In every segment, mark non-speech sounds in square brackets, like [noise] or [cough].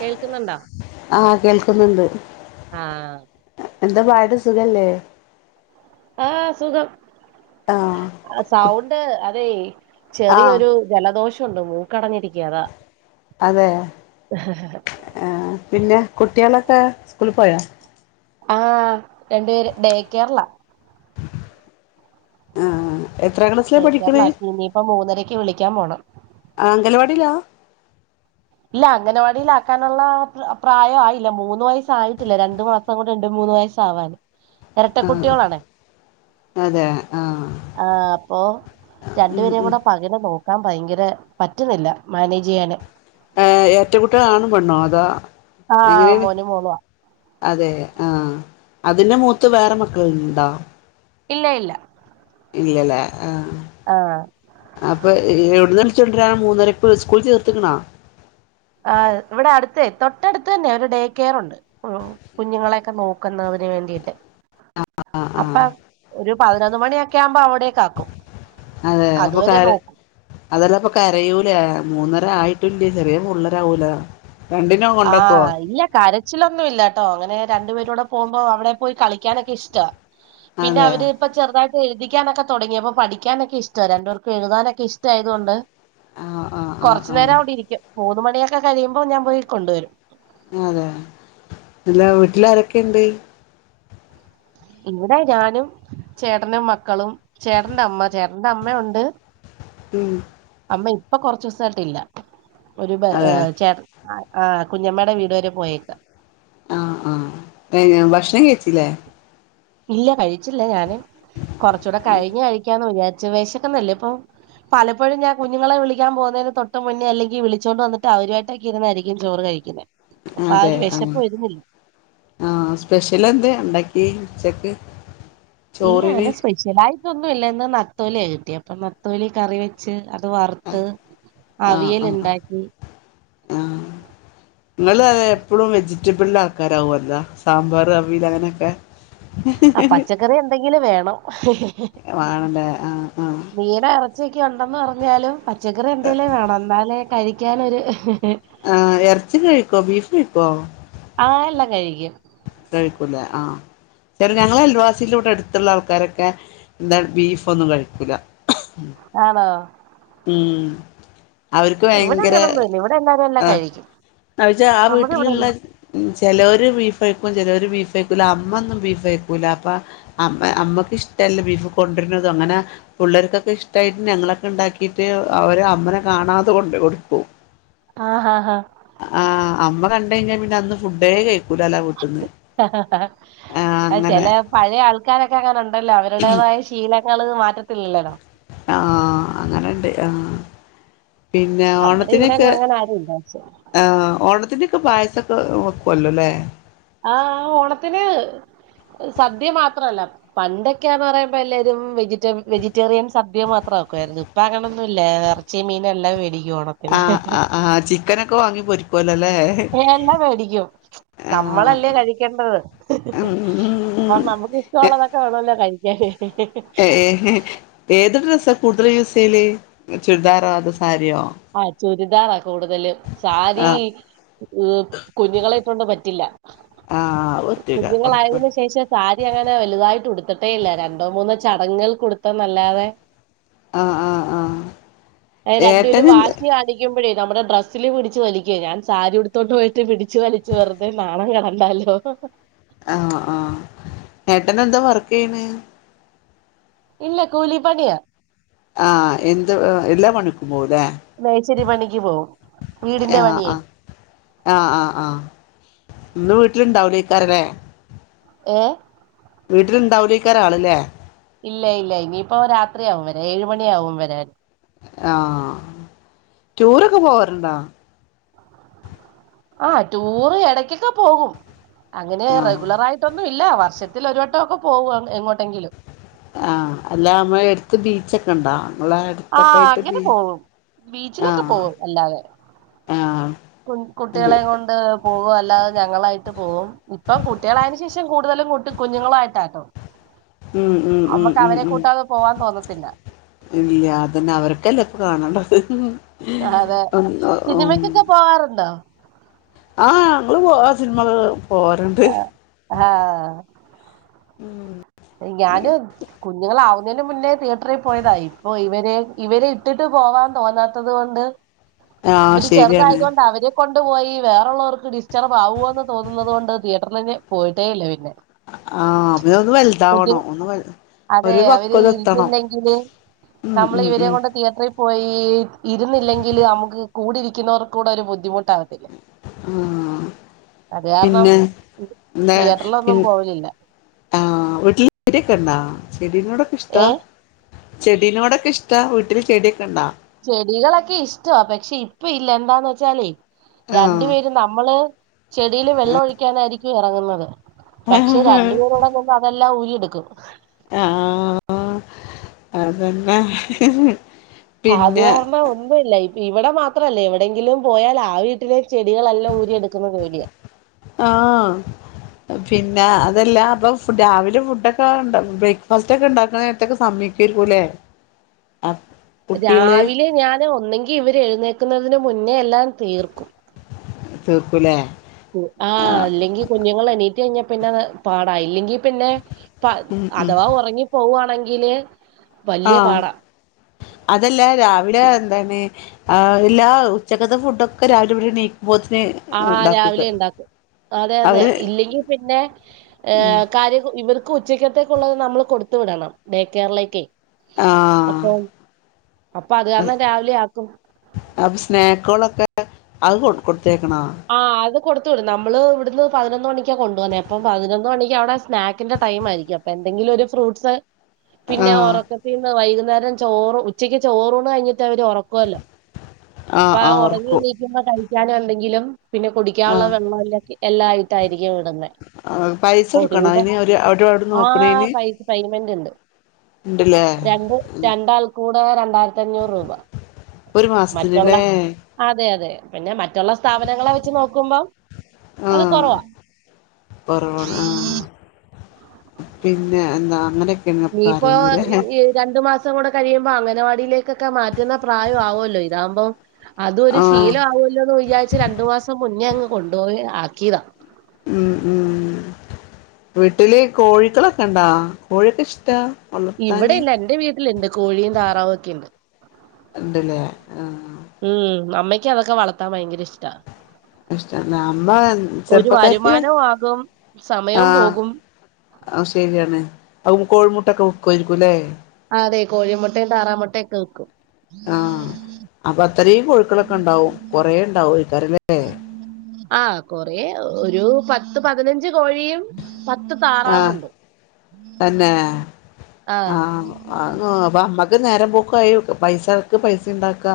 കേൾക്കുന്നുണ്ടോ ആഹ കേൾക്കുന്നുണ്ട് ആഹ് എന്താ പാടെ സുഖല്ലേ ആഹ് സുഖം ആഹ് കു സൗണ്ട് അതെ ആഹ് ചെറിയൊരു ജലദോഷംുണ്ട് മൂക്കടഞ്ഞിരിക്കാതാ അതെ ആ പിന്നെ കുട്ടികളൊക്കെ സ്കൂ പോയോ ആഹ രണ്ടു പേര് ഡേ കേറ് ലാ ആഹ എത്ര ക്ലാസ്സിലാ ഡേ പഠിക്കണ കെയറിലാക്കി ഇനിയിപ്പ മൂന്നരക്ക് വിളിക്കാൻ പോണം ആ അംഗൽവാടിയിലാ ഇല്ല അംഗനവാടിൽ ആാക്കാനുള്ള പ്രായയില്ല മൂന്ന് വയസ്സായിട്ടില്ല രണ്ടു മാസം കൊണ്ട്ണ്ട്ും മൂന്നന്ന് വയസ്സ ആവാാന് ഇരട്ട കുുട്ടികളാണ അതെ ആഹ് ആഹ അപ്പൊ ഉം രണ്ടുപേരേും ഉം കൂടെ പകരെ നോക്ക ക്കാൻ ഭയങ്കര പറ്റുന്നില്ല മാനേജ് ചെയ്യാന് ഏ ഇരട്ട ക്കുട്ടി കൾ ആ ണും പെണോ അതാ ആ് മോന് മോളു ആ അതെ ആഹ അതിന്റെ മൂത്ത് വേറെ മക്കൾുണ്ടാ ഇല്ല ഇല്ല ഇല്ലല്ലേ ആ ആഹ് അപ്പൊ എവിടുന്നൽ ചണ്ടരൻ മൂന്നരക്ക് സ്കൂൾ ചേർത്തക്കണാ ആ് ഇവിടെ അടുത്ത തൊട്ടടുത്ത് തന്നെ ഡേ കെയർുണ്ട് കുഞ്ഞുങ്ങളെൊക്കെ നോക്കുന്ന തിനന് വേണ്ടിട്ട് ആഹ് ആഹ് അപ്പൊ ഒരു പതിനൊന്ന് മണിയൊക്കെ ആകുമ്പോ അവിടേക്ക ആക്കും അതെ അപ്പൊ അതുവരെ കര നോക്കും അതെല്ലാംപ്പ കരയൂലേ മൂന്നര ആയി് ട്ടല് ചെറിയ പി ളേറാവൂല ആഹ് ഇല്ല കരച്ചിലൊന്നുംല്ല കേട്ടോ അങ്ങനെ രണ്ടു പേരൂടെ പോക്പ അവിടെ പോയി കളിക്കാനൊക്കെ ഇഷ്ട പിന്നെ അതെ അവരിപ്പ ചെറുതായിട്ട എഴുതികാ നൊക്കെ തുടങ്ങി അപ്പോൊ പഠിക്കാനൊക്കെ ഇഷ്ട രണ്ടപേർക്കും എഴു താനൊക്കെ ഇഷ്ടാ യതുകൊണ്ട് ആഹ് ആഹ് ആഹ് ആഹ് കൊറച്ചുനരം അവിടെ ഇരിക്കും മൂന്ന മണിയൊക്കെ കഴിയുമ്പോ ഞാൻ പോയി കൊണ്ടുവരും അതെ അ ല്ല വീട്ടില ആാരൊക്കെുണ്ട് ഇവിടെ ഞാനും ചേട്ടനും മക്കളും ചേട്ടന്റെ അമ്മ ചേട്ടന്റെ അമ്മ ഉണ്ട് ഉം അമ്മ ഇപ്പൊ കൊറച്ച ദിവസായിട്ടില്ല ഒരു അതെ ചേ കുഞ്ഞമ്മേയുടെ വീട് വരെ പോയേക്ക ആഹ ആഹ ഭക്ഷണം കഴിച്ചില്ലേ ഇല്ല കഴിച്ചില്ല ഞാന് കൊറച്ചൂടെ കഴിഞ്ഞഞ് കഴിക്കാന്ന് വിചാരിച്ച വേശക്കന്നല്ലേ ഇപ്പൊ പലപ്പോഴുംഞൻ കുഞ്ഞുങ്ങളെ വിളാൻ പോകുന്നതിന് തൊട്ട് മുന്നേ അല്ലെങ്കി വിളിച്ചോണ്ട് വന്നിട്ട് അവരുമായിട്ടൊക്ക ഇരുന്നതായിരിക്കും ചോറ് കഴിക്കുന്നത് അപ്പൊ ആ അതെ ഒരു ആഹ വിശപ്പ് വരുന്നില്ല ആഹ സ്പെഷ്യൽ എന്ത് ഉണ്ടാക്കി ചെക്ക് ഇല്ല അങ്ങനെ സ്പെഷ്യല ആായിട്ടൊന്നും ഇല്ല ഇന്ന് നത്തോലിയ കിട്ടി അപ്പൊ നത്തോലി കറി വെച്ച് അത് വറുത്ത് അവിയൽ ഉണ്ടാക്കി നിങ്ങ അ എപ്പോഴും വെച്ചി കുറ്റി പിള്ള ആക്കാരാവല്ലാ സാമ്പാർ അവൽ അങ്ങനെയൊക്കെ ആ പച്ചക്കറി എന്തെങ്കിലും വേണോ ആണല്ലേ ആഹ് ആഹ് മീനറ പച്ചക്ക ഉണ്ടെന്ന് പറഞ്ഞാലും പച്ചക്കറി എന്തെേങ്കിലും വേണം എന്നാലൽ കഴിക്കൻൊരു ആ ഇറച്ചി കഴിക്കോ ബീഫ് കഴിക്കോ ആഹ എല്ലാം കഴിക്കും കഴിക്കൂല ആഹ ശരി ഞങ്ങളെ അൽവാസിയില കൂടെ എടുത്തുള്ള ആൾക്കാരൊക്കെ എന്താ ബീഫ ഒന്നും കഴിക്കൂല ആണോ ഉ അവർക്ക് ഇവിടെ ഭയങ്കര അങ്ങനൊന്നുല്ല ഇവിടെ എല്ലാരും എല്ലാം കഴിക്കും ആഹച്ച ആ നമ്മുടെ വീട്ടിലുള്ള ഇവിടെന്നും ചില ഒരു ബീഫ് കഴിക്കും ചില ഒരു ബീഫ് ബീഫ് കക്കൂല അമ്മ ഒന്നും ബീഫ് കഴക്കൂല അപ്പ അമ്മ അമ്മക്ക് ഇഷ്ടല്ല ബീഫ് കൊണ്ടുവരുന്നതും അങ്ങനെ പിള്ളേർക്കൊക്കെ ഇഷ്ടായിട്ട് ഞങ്ങളൊക്കെ ഉണ്ടാക്കിട്ട് അവര് അമ്മനെ കാണാതെ കൊണ്ട് കൊടുക്കും ആഹ ആഹ് ആഹ ആഹ് അമ്മ ക കഴിഞ്ഞാൽ പിന്നെ അന്ന് ഫുഡേ കഴിക്കൂല അല്ലോ വീട്ട നിന്ന് ആ ചില പഴയ ആൾക്കാരൊക്കെ അങ്ങന ഉണ്ടല്ലോ അവരുടേതായ ശീല ത് മാറ്റത്തില്ലല്ലല്ലോ ആഹ അങ്ങനെണ്ട് ആഹ പിന്നെ നമ്മടെ ഓണത്തിനൊക്കെ ഇവിടെങ്ങും അങ്ങനെ ആരുല്ല പക്ഷെ ആഹ് ഓണത്തിന്റെ പായസൊക്കെ വേകൊല്ലല്ലേ ആഹ് ഓണത്തിന് സദ്യ മാത്രല്ല പണ്ടൊക്കെയാന്ന് പറയുമ്പോ എല്ലരും വെജിറ്റ വെജിറ്റേറിയൻ സദ്യ മാത്ര ക്കരുന്നു ഇപ്പ അങ്ങണൊന്നും ഇേ ഇറച്ചിയ മീനെല്ലാം വേടിിക്കും ഓണത്തിന് ആഹ് ആഹ് ആഹ് ചിക്കനൊക്കെ വാങ്ങി പൊരിക്കുവല്ലോല്ലേ എല്ലാം മേടിക്കും ആഹ് നമ്മളല്ലേ കഴിക്കേണ്ടത് അപ്പൊ ഉം നമുക്ക്ഷ്ടമുള്ളതൊക്കെ വേണല്ലോ കഴിക്കാൻ ഏ ഏത് ഡ്രസ്സാ കൂടുതലും യൂസ് ചെയ്യല് ചുരിദാറോ അതോ സാരിയോ ആഹ ചൂരിദാ ആ കൂടുതല് സാരി ആഹ് ർ കുഞ്ഞുികളായിട്ടൊണ്ട് പറ്റില്ല ആഹ് അത് പറ്റൂല ഒറപ്പ് കുഞ്ഞുങ്ങളായതിനന് ശേഷം സാരി അങ്ങനെ വലുതായിട്ട് കൊടുത്ത കൊത്തട്ടേ ഇല്ല രണ്ടോ മൂന്നോ ചടങ്ങൾ കൊടുത്ത നല്ലാതെ ആ ആ ആ എ ഒരു വാശിയ ആണിക്കും ഴെ നമ്മുടെ ഡ്രസ്സിൽ പിടിച്ച് വലിക്കുവ ഞാൻ സാരിടുത്തോ് പോയിട്ട് പിിച്ചച്ച് വലി വെുതെ നാണം കണ്ടാലേ [inaudible] ആഹ ആഹ നേട്ടനെ എന്താ വർക്ക് ചെയ്യണ് ഇല്ല കൂലി പണിയ ആ എന്ത് എല്ലാ മണിക്കും പോല നഴ്ശേരി പണിക്ക് പോകവും വീടിന്റെ പണിയേ ആഹ ആഹ് ആഹ് ഒന്ന് വീട്ടിലുണ്ടാവലേേക്കാരല്ലേ ഏ വീട്ടിലുണ്ടാവില്ലേ ആൾ ആണല്ലേ ഇല്ല ഇല്ല ഇനിയിപ്പോ രാത്രിയാവും വരാ ഏഴ മണിയ ആാവും വരാൻ ആഹ ടൂർൊക്കെ പോവാറുണ്ടോ ആഹ ടൂറ് ഇടക്കൊക്കെ പോകും അങ്ങനെ ആഹ് റെഗുലർ ആയിട്ടൊന്നും ഇല്ല വർഷത്തി ഒരുവട്ടംക്കെ പോവ എങ്ങോട്ടെങ്കിലും ആഹ അല്ല നമ്മ എടുത്ത് ബീച്ചൊക്കെ ഉണ്ടാവ ആ അടുത്തൊക്കെ ആായിട്ട് അങ്ങനെ ബീച്ച് പോകും ഉണ്ടോ ബീച്ചിലൊക്കെ ആഹ പോകും അല്ലാതെ ആഹ കുട്ടികളെ കൊണ്ട് പോകും അല്ലാതെ ഞങ്ങളായിട്ട് പോവും ഇപ്പം കുട്ടികളായന് ശേഷം കൂടുതലും കൂട്ടി കുഞ്ഞുങ്ങളായിട്ടാട്ടോ ഉം ഉം ഉം കൂട്ടാതെ പോവാൻ തോന്നത്തില്ല ഇല്ലത അന്നെ അവർക്കല്ലേ ഇപ്പോ കാണണ്ടത് അതെ സിനിമക്കൊക്കെ പോവാറുണ്ടോ ആഹ് ഞങ്ങളും പോവും ആ സിനിമകൾ ങ്‌ ആ ഉം ഞാനും കുഞ്ഞുങ്ങളാവു അയിന്റെ മുന്നേ തീയേറ്ററില് പോയതാ ഇപ്പൊ ഇവരെ ഇട്ടിട്ട് പോവാൻ തോന്നാത്തത് കൊണ്ട് ആഹ് ഇവര് ശരിയാണ് ചെറുതായതോണ്ടാ അവര് കൊണ്ട് പോയി വേറെള്ളോർക് ഡിസ്റ്റർബ് ആവൊന്ന് തോന്നുന്നതോണ്ട് തിയേറ്ററിൽ പോയിട്ടേയില്ല അ ആ അപ്പതി വ.. കുഞ്ഞേ അതെ അവര് എത്തണം ഇരിക്കില്ലെങ്കിൽ ഉം ഞമ്മള് ഉം ഇവരെ ഉം കൊണ്ട് തിയേറ്ററിൽ പോയി ഇരുന്നില്ലെങ്കിൽ നമുക്ക് കൂടെയിരിക്കുന്നവർക്കൂടെ ഒര് ബുദ്ധിമുട്ട് ആ അത് കാരണം പിന്നെ ന്തേ പി തിയേറ്ററിലൊന്നും പോവലില്ല ആ ചെടിയൊക്കെ ഉണ്ടോ ചെടിനോടൊക്കെ ഇഷ്ട്ടാ ഏ ചെടിനോട്ക്കിഷ്ട്ടാ വീട്ടില് ചെടിക്കൊണ്ട ചെടികളൊക്കെ ഇഷ്ട്ട പക്ഷേ ഇപ്പോ ഇല്ല എന്താന്ന് വെച്ചാല് രണ്ട് ആഹ് പേരും നമ്മള് ചേടിയില് വെള്ളമൊഴിക്കാനായിരിക്കും ഇറങ്ങണത് പക്ഷേ രണ്ട് പേരറങ്ങുമ്പം അതെല്ലാം ഉരിയെടുക്കും ങ്‌ ആ ആ അതെന്നെ അത് കാരണം ഒന്നുല്ല ഇവിടെ മാത്രല്ല എവിടെങ്കിലും പോയാൽ ആ വീട്ടിലെ ചെടികളെല്ലാം ഊരിയെടുക്കുന്നത് പേടിയാ ല്ലാ അതെല്ല അപ്പൊ ഫുഡ് ഒക്കെരാവിലെ ബ്രേക്ക്ഫാസ്റ്റ്ക്കൊ ഉണ്ടാക്കാൻ നേരത്തൊക്കെ സമ്മയ്ക്കൊകുല്ലേ രാവിലെ ഞാന് ഒന്നെങ്കി. ഇവര് എഴുന്നേൽക്കുന്നതിന് മുന്നേ എല്ലാം തീർക്കും തീർക്കുലെ ആ ഇല്ലെങ്കികുഞ്ഞുങ്ങള് എണീറ്റു കഴിഞ്ഞ പിന്നെ പാടായി പിന്നെ പ ഉം ഉം അഥവാ ഒറങ്ങി പ്പൊവാണെങ്കില് ആ ഹ അതെല്ല രാവിലെ ന്താണ് അഹ് ലാ ഉച്ചക്കത്തെ ഫുടൊക്കെ രാവിലോട് കൂടി ആ രാവിലെ ണ്ടാകും അതെ അതെ അവര് ഇല്ലെങ്കി പിന്നെ ഏ കാര്യം.. ക്കൊ ഉച്ചക്കത്തെ കുള്ളത് നമ്മള് കൊടുത്തു വിടണം ആഹ് അപ്പ അത് കാരണം രാവിലെ ആകും അപ്പൊ സ്നാക്കുകളൊക്കെ അത് കൊ കൊടുത്തേക്കണോ ആ അതു കൊടുത്ത് വിടും നമ്മള് വ്ടെ ഇവര് പതിനൊന്നു മണിക്ക കൊണ്ടോവല് അപ്പം പതിനൊന്നു പതിനൊന്നു മണിക്ക് അവിടെ സ്നാക്കിന്റെ ടൈം ആയിരിക്കും അപ്പം എന്തെങ്കിലും ഒരു ഫ്രൂട്സ് പിന്നെ ആഹ് ഒറക്കത്തിന്ന് വൈകുന്നേരം ചോറും ഉച്ചക്ക് ചോറൂണ് കഴിഞ്ഞിട്ട് ന്നവരെ ഉറക്കല്ലോഅപ്പൊ ആഹ് ആ ഉ ആഹ് റങ്ങി ഓർക്കും എണീക്കുബോൾ കഴിക്കാനെന്തെങ്കിലും പിന്നെ കുടിക്കാനുള്ള വെള്ളം എല്ലാഎല്ലാംയിട്ടായിരിക്കും ഇവിടുന്ന് ആഹ് പൈസ കൊടുക്കണോ ഒഒരുവിധം അതിന് അവര് അവര് അവിടെ ആ നോക്കണേന് പൈമന്റ് ണ്ട് ഉണ്ടല്ലേ രണ്ട് രണ്ടാൾക്കൂടെ രണ്ടായിരത്തഞ്ഞുർ രൂപ ഒരു മറ്റുള്ള മാസത്തിന്ല്ലേ അതെ അതെ പിന്നെ മ റ്റുള്ള സ്ഥാപനങ്ങളെ വച് നോക്കുമ്പം അത് ആഹ് കൊറവ കൊറവാണ് ആ പിന്നെ ന്താ അങ്ങനെ നീ പ്പോ വോ ഇ ഇ രണ്ട് രണ്ടു മാസം കൂടെ കഴിയുമ്പം അംഗനവാഡിയിലേകൊക്കെ മാറ്റുന്ന പ്രായം ആവോല്ലോ ഇതാമ്പോ അതൊര് ആഹ് ശീലാവോല്ലോന്ന് വിചാരിച് രണ്ട് മാസം മുന്നേ അങ്ങ് കൊണ്ടോയി ആകീതാ ഉം വീട്ടില് കോഴിക്കളൊക്കെ ണ്ടാ കോഴിക്കെ ഇഷ്ട്ടാ ഇവിടില്ല എന്റെ വീട്ടില്ണ്ട് കോഴീ താറാവൊക്കെ ഇണ്ട് ഇണ്ട്ലെ ആ ഉം അമ്മക്ക്‌ അതൊക്കെ വളർത്താൻ ഭയങ്കര ഇഷ്ട്ടാ ഇഷ്ട്ടണ്ടാ അമ്മ ഒരു ചെറുപ്പക്കാര്ത്തിയാ വരുമാനവും ആകും ആ സമയവും പോകും. ആ ശരിയാണ് അ കോഴിമുട്ടൊക്കെ വിക്കുവായിരിക്കുംല്ലേ അതെ കോഴിമുട്ടയും താറാമുട്ടയും ഒക്കെ വിക്കും ആഹ അപ്പൊ അത്രേം കൊഴിക്കളൊക്കെ ഇണ്ടാവും കൊറെ ഇണ്ടാവും ആയിക്കാരല്ലേ ആ കൊറേ ഒരു പത്ത് പതിനഞ്ച് കോഴിയും പത്ത് താറാവും ആഹ് ഉണ്ട് തന്നെ ആ അ ഗോബ അമ്മക് ക്ക്‌ ന്നേരം പോക്കായി പൈസക്ക് പൈസണ്ടാക്ക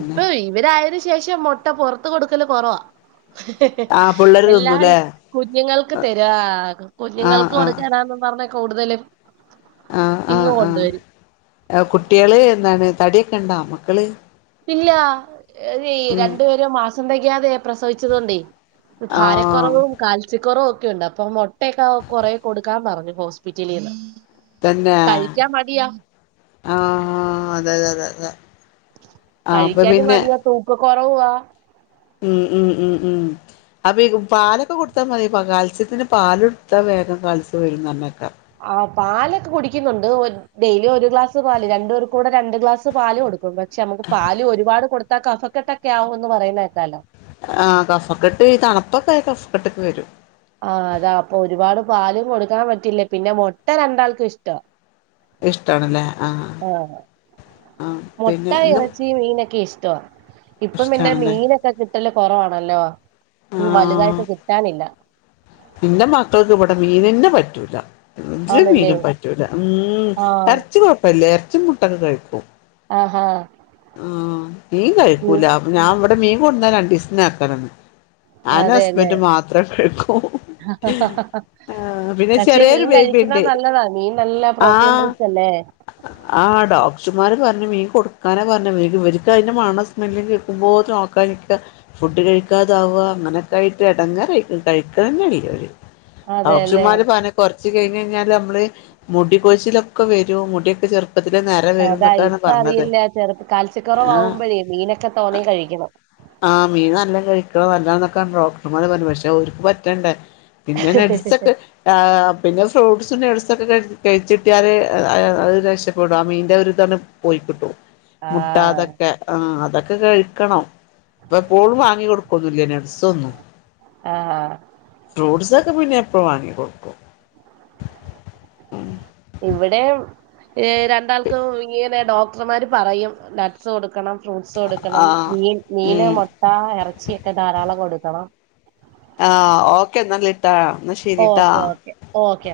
ഇപ്പൊയ് ഇവരായന് ശേഷം മൊട്ട പൊറത്ത് കൊടുക്കല് കൊറവാ ആഹ് പിള്ളേര് എല്ലായ് തിന്നൂലേ കുഞ്ഞുങ്ങൾക്ക് തെരാ ആഹ് കുഞ്ഞുങ്ങൾക്ക് ആഹ് കൊടുക്കാനാന്നും പറഞ് കൂട്തലും ആഹ് ആഹ് ആഹ് കുട്ടിയെള് എന്താണ് തടിയൊക്ക്‌ണ്ടാ മക്കള് ഇല്ലാ ഈ ഉം രണ്ടു പേരും മാസംതെകയാതെയാ പ്രസവിച്ചതോണ്ടേ ആഹ് ഭാരക്കുറവും കാൽസ്യക്കുറവൊ ക്കെണ്ട് അപ്പൊ മുട്ടൊക്കെ അവ കൊറേ കൊടുക്കാൻ പറഞ്ഞു ഹോസ്പിറ്റലിൽന്ന് തന്നെ ആഹ അതെതെതെ അത കഴിക്കാനും മടിയാ തൂക്ക കൊറവുവാ ഉം ഉം ഉം ഉം അപ്പൊ ഈ പാലൊക്കെ കൊടുത്താ മതി കാൽസ്യത്തിന് പാലൊടുത്താ വേഗം കാൽസ്യം വരുന്നർഞ്ഞെക്ക ആ പാലൊക്കെ കുടിക്കുന്നുണ്ട് ഒര് ഡെയ്ലി ഒരു ഗ്ലാസ് പാല് രണ്ട്പേർകൂടെ രണ്ട് ഗ്ലാസ് പാല് കൊടുക്കും കൊടുക്കും പക്ഷെ നമുക്ക് പാല് ഒരുപാട് കൊടുത്താ കഫക്കെട്ടൊക്കെ ആവൂന്ന് പറയുന്നേക്കാലോ ആ കഫക്കെട്ട് ഈ തണുപ്പൊക്കെ ആയ കഫക്കെട്ടൊക്കെ വരും ആഹ അതാ അപ്പൊ ഒരുപാട് പാലും കൊടുക്കാൻ പറ്റില്ലേ പിന്നെ മുട്ട രണ്ടാൾക്കും ഇഷ്ട്ടാ ഇഷ്ട്ടാണല്ലേ ആഹ മുട്ട പിന്നെ ഇന്നും ഇറച്ചി മീനൊക്കെ ഇഷ്ട ട്ടൊ ഇപ്പം പിന്നെ ഇഷ്ടാണല്ലേ മീനൊക്കെ കിട്ടല് കൊറവാണല്ലോ മ് വലുതായിട്ട് കിട്ടാനില്ല ഇന്റെ മക്കൾക്ക് ഇവടെ മീനെനെ പറ്റൂല ഒജ്ജ് ആന്നല്ലേ മീനും പറ്റൂല മ് ആഹ് എർച്ചികൊഴപ്പല്ല എർച്ചി മുട്ടൊക്കെ കഴിക്കും ആഹാ ആ മീൻ കഴിക്കൂല അപ്പ ഞാൻ ഇവടെ മീൻ കൊട്ന്നാ രണ്ടിസ്ത്തിന് എർതലം ഞാനും ഹസ്ബൻഡും മാത്രേ കഴിക്കൂ ആ ആ പിന്നെ പക്ഷേ ചെറിയൊരു മീൻ ബേബി കഴിക്കുന്നത് ഉണ്ട് ന്നല്ലതാ മീൻ നല്ല പ്രോട്ടീൻ റിച്ചല്ലേ ആഹ ഡോക്ട്ട്റ് ച്ചുമാര് പറഞ്ഞു മീൻ കൊടുക്കാന പറഞ് ഇവര് ഇവര്ക്കയ്ന്റെ മണോം സ്മെല്ലും കേക്കുമ്പോത്തിന് ഓക്കാനി ക്ക ഫുഡ് കഴിക്കാതാവാ അങ്ങനെക്കായ്ട്ട് എടങ്ങറയ്ട്ട് കയ്ക്കന്നേണെ അതെല്ലേ ഡോക്ട്ട്റ്മാര് പറഞ് കൊറച്ച് ച്ച് കയ്ഞ്ഞയ്ഞ്ഞാലമ്മള് മുടി കൊഴിച്ചിലൊക്കെ വരും മുടിയൊക്കെ ചെർ അതാ ഇപ്പ അറിയില്ല ചെറുപ്പ ആഹ് കാൽസ്യക്കുറവാവുമ്പഴേ മീനൊക്കെ തോനെ കഴിക്കണം ആഹ് മീൻ നല്ല കഴിക്ക ണർ പിന്നെ നെഡ്‌സൊക്കെ ആ പിന്നെ ഫ്രൂട്ട്സ് സും നടസൊക്കെ കഴിച്ചിട്ടിയല് അത് രക്ഷപ്പെടും ആ മീൻന്റെ ഒരുരിതാണ് പോയി കിട്ടും മുട്ട ആഹ് അതൊക്കെ ആഹ അതൊക്കെ കഴിക്കണംപ്പ എപ്പോൾും വാങ്ങി കൊടുക്കോന്നല്നഡ്സ് ആ ആ പുസക്കെ പിന്നെ എപ്പ വാങ്ങി കൊടുക്കും ഇവിടെ രണ്ടാൾക്കും ഇങ്ങനെ ഡോക്ടർമാർ പറയും ലറ്റ്സ് കൊടുക്കണം ഫ്രൂട്ട്സ് കൊടുക്കണം ആഹ് മീൻ മീന് ഉം മുട്ട ഇറച്ചിയൊക്കെ ധാരാളം കൊടുക്കണം ആ ഓക്കെ എന്നല്ലിട്ടാ എന്നാ ശരിട്ടാ ഓക്കെ ഓക്കെ ഓക്കെ